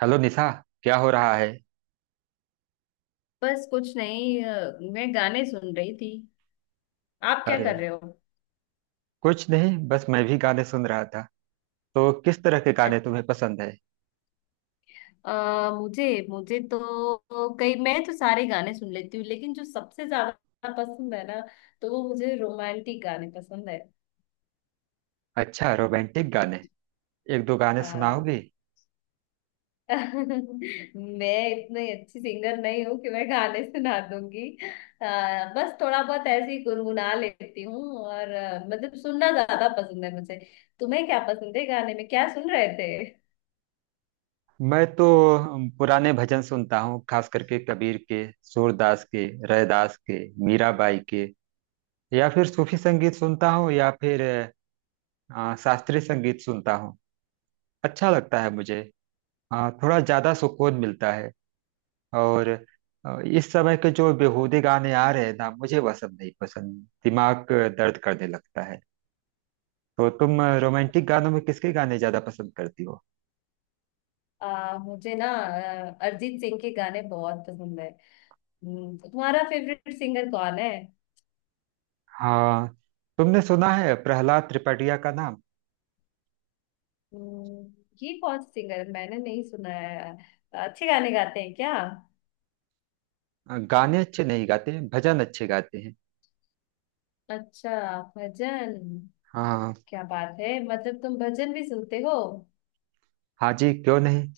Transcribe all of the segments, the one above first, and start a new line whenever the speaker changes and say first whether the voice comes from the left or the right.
right: Hello Nisha. क्या हो रहा है?
left: बस कुछ नहीं मैं गाने सुन रही थी। आप क्या
right: अरे,
left: कर रहे हो?
right: कुछ नहीं, बस मैं भी गाने सुन रहा था। तो किस तरह के
left: अ,
right: गाने तुम्हें पसंद है?
left: अ, मुझे मुझे तो कई मैं तो सारे गाने सुन लेती हूँ लेकिन जो सबसे ज्यादा पसंद है ना, तो वो मुझे रोमांटिक गाने पसंद है।
right: अच्छा, रोमांटिक गाने। एक दो गाने
left: हाँ।
right: सुनाओगी?
left: मैं इतनी अच्छी सिंगर नहीं हूँ कि मैं गाने सुना दूंगी। बस थोड़ा बहुत ऐसे ही गुनगुना लेती हूँ और मतलब सुनना ज्यादा पसंद है मुझे। तुम्हें क्या पसंद है? गाने में क्या सुन रहे थे?
right: मैं तो पुराने भजन सुनता हूँ, खास करके कबीर के, सूरदास के, रैदास के, मीराबाई के, या फिर सूफी संगीत सुनता हूँ, या फिर शास्त्रीय संगीत सुनता हूँ। अच्छा लगता है मुझे। थोड़ा ज्यादा सुकून मिलता है। और इस समय के जो बेहूदे गाने आ रहे हैं ना, मुझे वह सब नहीं पसंद। दिमाग दर्द करने लगता है। तो तुम रोमांटिक गानों में किसके गाने ज्यादा पसंद करती हो?
left: मुझे ना अरिजीत सिंह के गाने बहुत पसंद है। तुम्हारा फेवरेट सिंगर कौन है?
right: हाँ, तुमने सुना है प्रहलाद त्रिपाठिया का नाम?
left: हम्म, ये कौन सा सिंगर है? मैंने नहीं सुना है। अच्छे गाने गाते हैं क्या?
right: गाने अच्छे नहीं गाते, भजन अच्छे गाते हैं।
left: अच्छा। भजन?
right: हाँ।
left: क्या बात है! मतलब तुम भजन भी सुनते हो?
right: हाँ जी, क्यों नहीं।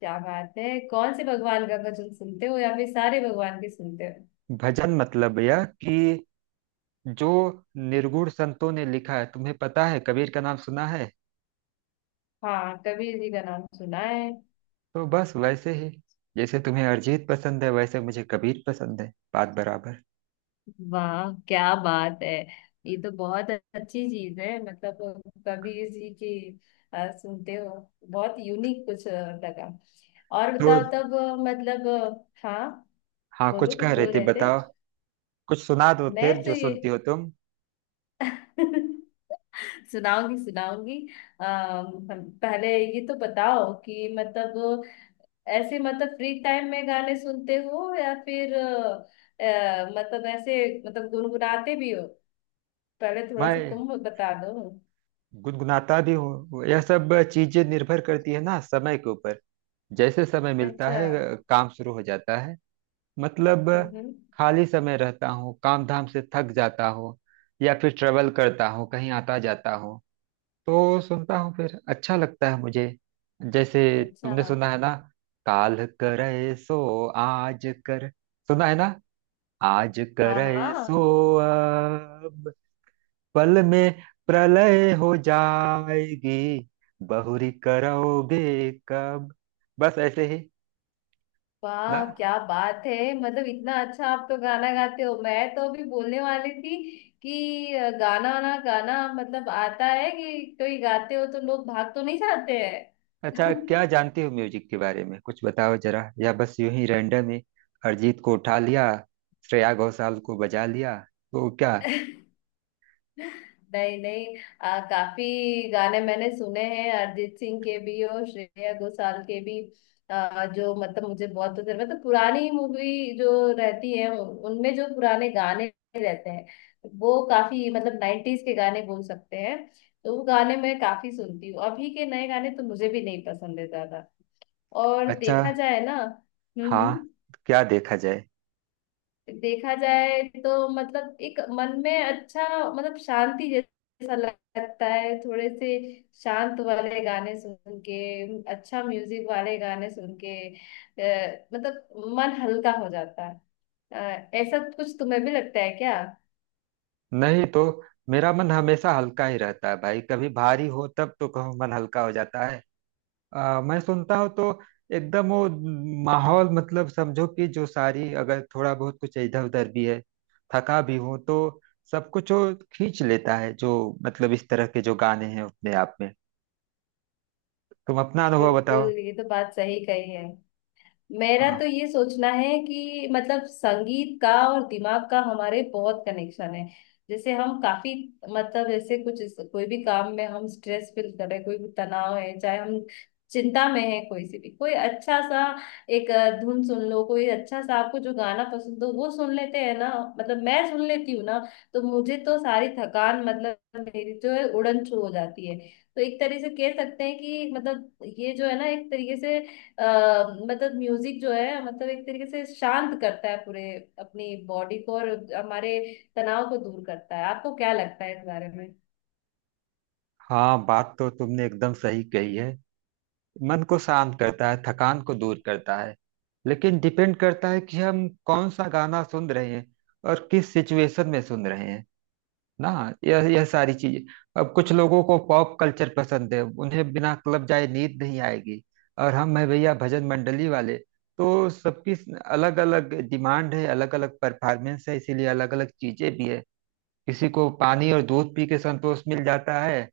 left: क्या बात है! कौन से भगवान का भजन सुनते हो या फिर सारे भगवान के सुनते हो?
right: भजन मतलब यह कि जो निर्गुण संतों ने लिखा है। तुम्हें पता है, कबीर का नाम सुना है?
left: हाँ, कबीर जी का नाम सुना है।
right: तो बस वैसे ही, जैसे तुम्हें अरिजीत पसंद है वैसे मुझे कबीर पसंद है। बात बराबर।
left: वाह क्या बात है! ये तो बहुत अच्छी चीज है। मतलब कभी इसी की सुनते हो। बहुत यूनिक कुछ लगा। और
right: तो
left: बताओ तब मतलब हाँ।
right: हाँ, कुछ
left: बोलो,
right: कह
left: कुछ
right: रही
left: बोल
right: थी,
left: रहे थे।
right: बताओ। कुछ सुना दो
left: मैं
right: फिर,
left: तो
right: जो
left: ये
right: सुनती हो तुम।
left: सुनाऊंगी, सुनाऊंगी। पहले ये तो बताओ कि मतलब ऐसे मतलब फ्री टाइम में गाने सुनते हो या फिर मतलब ऐसे मतलब गुनगुनाते भी हो? पहले थोड़ा सा
right: मैं
left: तुम बता दो।
right: गुनगुनाता भी हूँ। यह सब चीजें निर्भर करती है ना समय के ऊपर। जैसे समय मिलता
left: अच्छा।
right: है, काम शुरू हो जाता है, मतलब।
left: हम्म।
right: खाली समय रहता हूँ, काम धाम से थक जाता हूँ, या फिर ट्रेवल करता हूँ, कहीं आता जाता हूँ, तो सुनता हूँ फिर। अच्छा लगता है मुझे। जैसे,
left: अच्छा।
right: तुमने सुना है ना? काल करे सो आज कर। सुना है ना? आज
left: हाँ
right: करे सो
left: हाँ।
right: अब, पल में प्रलय हो जाएगी, बहुरी करोगे कब। बस ऐसे ही ना।
left: वाह क्या बात है! मतलब इतना अच्छा आप तो गाना गाते हो! मैं तो अभी बोलने वाली थी कि गाना ना गाना मतलब आता है कि कोई गाते हो तो लोग भाग तो नहीं जाते हैं।
right: अच्छा, क्या जानती हो म्यूजिक के बारे में? कुछ बताओ जरा, या बस यूं ही रैंडम ही अरिजीत को उठा लिया, श्रेया घोषाल को बजा लिया, तो क्या।
left: नहीं नहीं, काफी गाने मैंने सुने हैं अरिजीत सिंह के भी और श्रेया घोषाल के भी। जो मतलब मुझे बहुत पसंद मतलब पुरानी मूवी जो रहती है उनमें जो पुराने गाने रहते हैं, वो काफी मतलब नाइन्टीज के गाने बोल सकते हैं। तो वो गाने मैं काफी सुनती हूँ। अभी के नए गाने तो मुझे भी नहीं पसंद है ज्यादा। और
right: अच्छा।
left: देखा जाए ना।
right: हाँ,
left: हम्म।
right: क्या देखा जाए?
left: देखा जाए तो मतलब एक मन में अच्छा मतलब शांति जैसा लगता है। थोड़े से शांत वाले गाने सुन के, अच्छा म्यूजिक वाले गाने सुन के मतलब मन हल्का हो जाता है। ऐसा कुछ तुम्हें भी लगता है क्या?
right: नहीं तो, मेरा मन हमेशा हल्का ही रहता है भाई। कभी भारी हो तब तो कहो मन हल्का हो जाता है। मैं सुनता हूँ तो एकदम वो माहौल, मतलब समझो कि जो सारी, अगर थोड़ा बहुत कुछ इधर उधर भी है, थका भी हूँ, तो सब कुछ वो खींच लेता है जो, मतलब इस तरह के जो गाने हैं अपने आप में। तुम अपना अनुभव बताओ।
left: बिल्कुल, ये तो बात सही कही है। मेरा तो
right: हाँ,
left: ये सोचना है कि मतलब संगीत का और दिमाग का हमारे बहुत कनेक्शन है। जैसे हम काफी मतलब जैसे कोई भी काम में हम स्ट्रेस फील कर रहे हैं, कोई भी तनाव है, चाहे हम चिंता में है, कोई से भी कोई अच्छा सा एक धुन सुन लो, कोई अच्छा सा आपको जो गाना पसंद हो वो सुन लेते हैं ना, मतलब मैं सुन लेती हूँ ना, तो मुझे तो सारी थकान मतलब मेरी जो है उड़न छू हो जाती है। तो एक तरह से कह सकते हैं कि मतलब ये जो है ना एक तरीके से अ, मतलब म्यूजिक जो है मतलब एक तरीके से शांत करता है पूरे अपनी बॉडी को और हमारे तनाव को दूर करता है। आपको क्या लगता है इस बारे में?
right: हाँ, बात तो तुमने एकदम सही कही है। मन को शांत करता है, थकान को दूर करता है। लेकिन डिपेंड करता है कि हम कौन सा गाना सुन रहे हैं और किस सिचुएशन में सुन रहे हैं ना। यह सारी चीजें। अब कुछ लोगों को पॉप कल्चर पसंद है, उन्हें बिना क्लब जाए नींद नहीं आएगी। और हम है भैया भजन मंडली वाले। तो सबकी अलग अलग डिमांड है, अलग अलग परफॉर्मेंस है, इसीलिए अलग अलग चीजें भी है। किसी को पानी और दूध पी के संतोष मिल जाता है,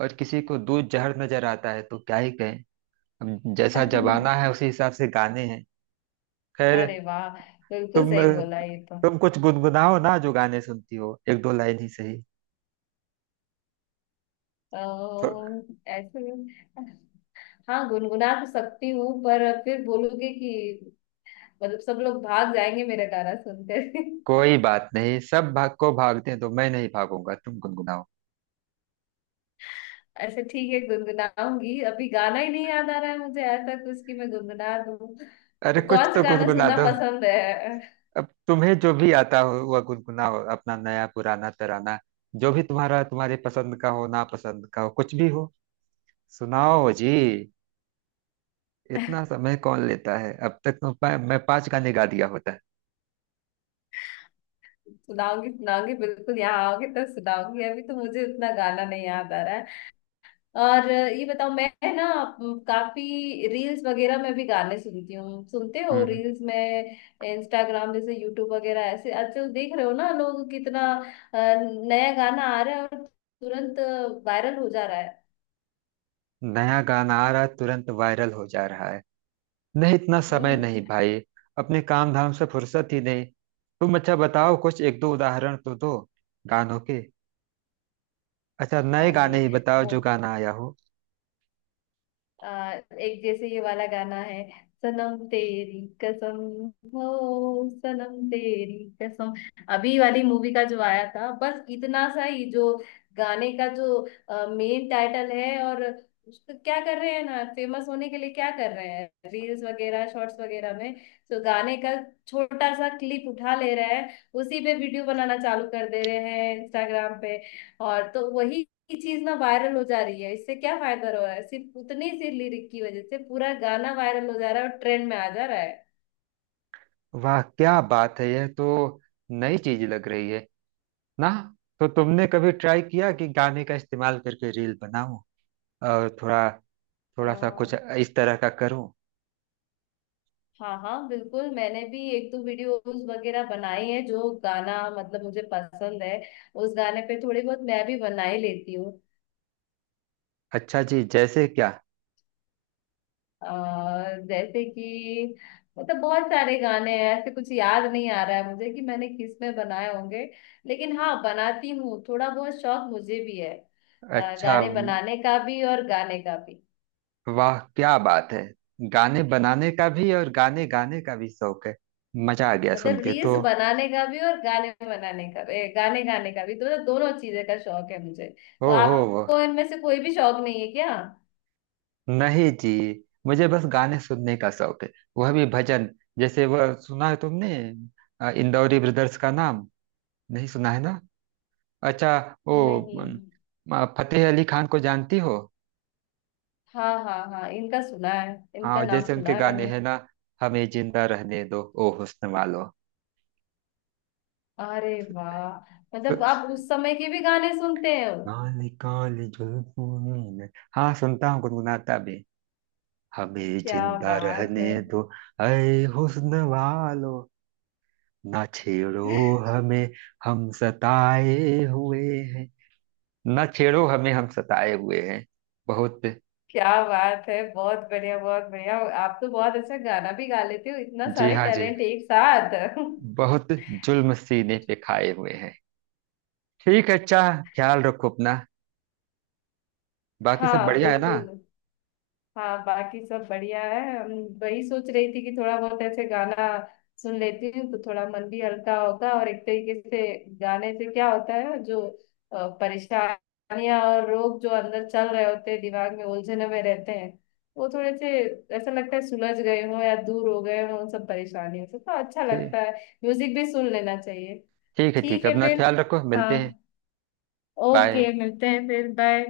right: और किसी को दूध जहर नजर आता है, तो क्या ही कहें। अब जैसा जमाना है उसी हिसाब से गाने हैं। खैर।
left: अरे वाह! बिल्कुल
right: तुम
left: सही बोला ये तो।
right: तुम कुछ गुनगुनाओ ना, जो गाने सुनती हो, एक दो लाइन ही सही।
left: अ, ऐसे में- हाँ, गुनगुना तो सकती हूँ पर फिर बोलोगे कि मतलब सब लोग भाग जाएंगे मेरा गाना सुनकर।
right: कोई बात नहीं, सब भाग को भागते हैं तो मैं नहीं भागूंगा, तुम गुनगुनाओ।
left: अच्छा ठीक है, गुनगुनाऊंगी। अभी गाना ही नहीं याद आ रहा है मुझे ऐसा कुछ कि मैं गुनगुना दूँ।
right: अरे
left: तो
right: कुछ
left: कौन सा
right: तो
left: गाना
right: गुनगुना
left: सुनना
right: दो।
left: पसंद है?
right: अब तुम्हें जो भी आता हो वह गुनगुनाओ, अपना नया पुराना तराना। जो भी तुम्हारा, तुम्हारे पसंद का हो, ना पसंद का हो, कुछ भी हो, सुनाओ जी। इतना समय कौन लेता है? अब तक तो मैं 5 गाने गा दिया होता है।
left: सुनाऊंगी सुनाऊंगी बिल्कुल, यहाँ आओगे तो सुनाऊंगी। अभी तो मुझे उतना गाना नहीं याद आ रहा है। और ये बताओ, मैं ना काफी रील्स वगैरह में भी गाने सुनती हूँ। सुनते हो
right: हम्म।
left: रील्स में? इंस्टाग्राम जैसे, यूट्यूब वगैरह ऐसे आजकल देख रहे हो ना लोग कितना नया गाना आ रहा है और तुरंत वायरल हो जा रहा है।
right: नया गाना आ रहा, तुरंत वायरल हो जा रहा है। नहीं, इतना समय
left: हम्म।
right: नहीं भाई। अपने काम धाम से फुर्सत ही नहीं। तुम अच्छा बताओ, कुछ एक दो उदाहरण तो दो गानों के। अच्छा, नए
left: अरे
right: गाने ही बताओ
left: वो
right: जो गाना आया हो।
left: आ, एक जैसे ये वाला गाना है, सनम तेरी कसम, हो सनम तेरी कसम, अभी वाली मूवी का जो आया था। बस इतना सा ही जो गाने का जो मेन टाइटल है। और उसको क्या कर रहे हैं ना, फेमस होने के लिए क्या कर रहे हैं, रील्स वगैरह शॉर्ट्स वगैरह में तो गाने का छोटा सा क्लिप उठा ले रहे हैं, उसी पे वीडियो बनाना चालू कर दे रहे हैं इंस्टाग्राम पे। और तो वही की चीज ना वायरल हो जा रही है। इससे क्या फायदा हो रहा है? सिर्फ उतनी सी लिरिक की वजह से पूरा गाना वायरल हो जा रहा है और ट्रेंड में आ जा रहा है।
right: वाह क्या बात है, यह तो नई चीज लग रही है ना। तो तुमने कभी ट्राई किया कि गाने का इस्तेमाल करके रील बनाऊं, और थोड़ा
left: अ,
right: थोड़ा सा कुछ इस तरह का करूं?
left: हाँ हाँ बिल्कुल, मैंने भी एक दो वीडियोस वगैरह बनाई है। जो गाना मतलब मुझे पसंद है उस गाने पे थोड़ी बहुत मैं भी बना ही लेती हूँ।
right: अच्छा जी, जैसे क्या?
left: अ, जैसे कि मतलब बहुत सारे गाने हैं ऐसे, कुछ याद नहीं आ रहा है मुझे कि मैंने किस में बनाए होंगे। लेकिन हाँ, बनाती हूँ। थोड़ा बहुत शौक मुझे भी है
right: अच्छा,
left: गाने बनाने का भी और गाने का भी।
right: वाह क्या बात है। गाने बनाने का भी और गाने गाने का भी शौक है। मजा आ गया सुन
left: मतलब
right: के तो।
left: रील्स बनाने का भी और गाने बनाने का भी गाने गाने का भी, तो मतलब दोनों चीजें का शौक है मुझे। तो
right: ओहो,
left: आपको इनमें से कोई भी शौक नहीं है क्या?
right: नहीं जी, मुझे बस गाने सुनने का शौक है, वह भी भजन। जैसे, वह सुना है तुमने इंदौरी ब्रदर्स का नाम? नहीं सुना है ना। अच्छा, वो
left: नहीं।
right: अम, फतेह अली खान को जानती हो?
left: हाँ हाँ हाँ, इनका सुना है, इनका
right: हाँ,
left: नाम
right: जैसे
left: सुना
right: उनके
left: है
right: गाने
left: मैंने।
right: हैं ना, हमें जिंदा रहने दो ओ हुस्न वालो।
left: अरे वाह!
right: सु-
left: मतलब आप उस समय के भी गाने सुनते हो?
right: काली काली जुल्फों ने- हाँ, सुनता हूँ, गुनगुनाता भी। हमें
left: क्या
right: जिंदा
left: बात
right: रहने
left: है!
right: दो, ऐ हुस्न वालो, ना छेड़ो हमें, हम सताए हुए हैं, ना छेड़ो हमें, हम सताए हुए हैं बहुत।
left: क्या बात है, बहुत बढ़िया बहुत बढ़िया! आप तो बहुत अच्छा गाना भी गा लेते हो। इतना
right: जी
left: सारे
right: हाँ जी,
left: टैलेंट एक साथ!
right: बहुत जुल्म सीने पे खाए हुए हैं। ठीक है, अच्छा, ख्याल रखो अपना। बाकी सब
left: हाँ
right: बढ़िया है ना?
left: बिल्कुल। हाँ, बाकी सब बढ़िया है। हम वही सोच रही थी कि थोड़ा बहुत ऐसे गाना सुन लेती हूँ तो थोड़ा मन भी हल्का होता है। और एक तरीके से गाने से क्या होता है जो परेशानियां और रोग जो अंदर चल रहे होते हैं दिमाग में, उलझने में रहते हैं, वो थोड़े से ऐसा लगता है सुलझ गए हो या दूर हो गए हो उन सब परेशानियों से, तो अच्छा लगता
right: ठीक।
left: है। म्यूजिक भी सुन लेना चाहिए।
right: ठीक है, ठीक
left: ठीक
right: है।
left: है
right: अपना
left: फिर।
right: ख्याल रखो, मिलते हैं।
left: हाँ।
right: बाय।
left: ओके, मिलते हैं फिर। बाय।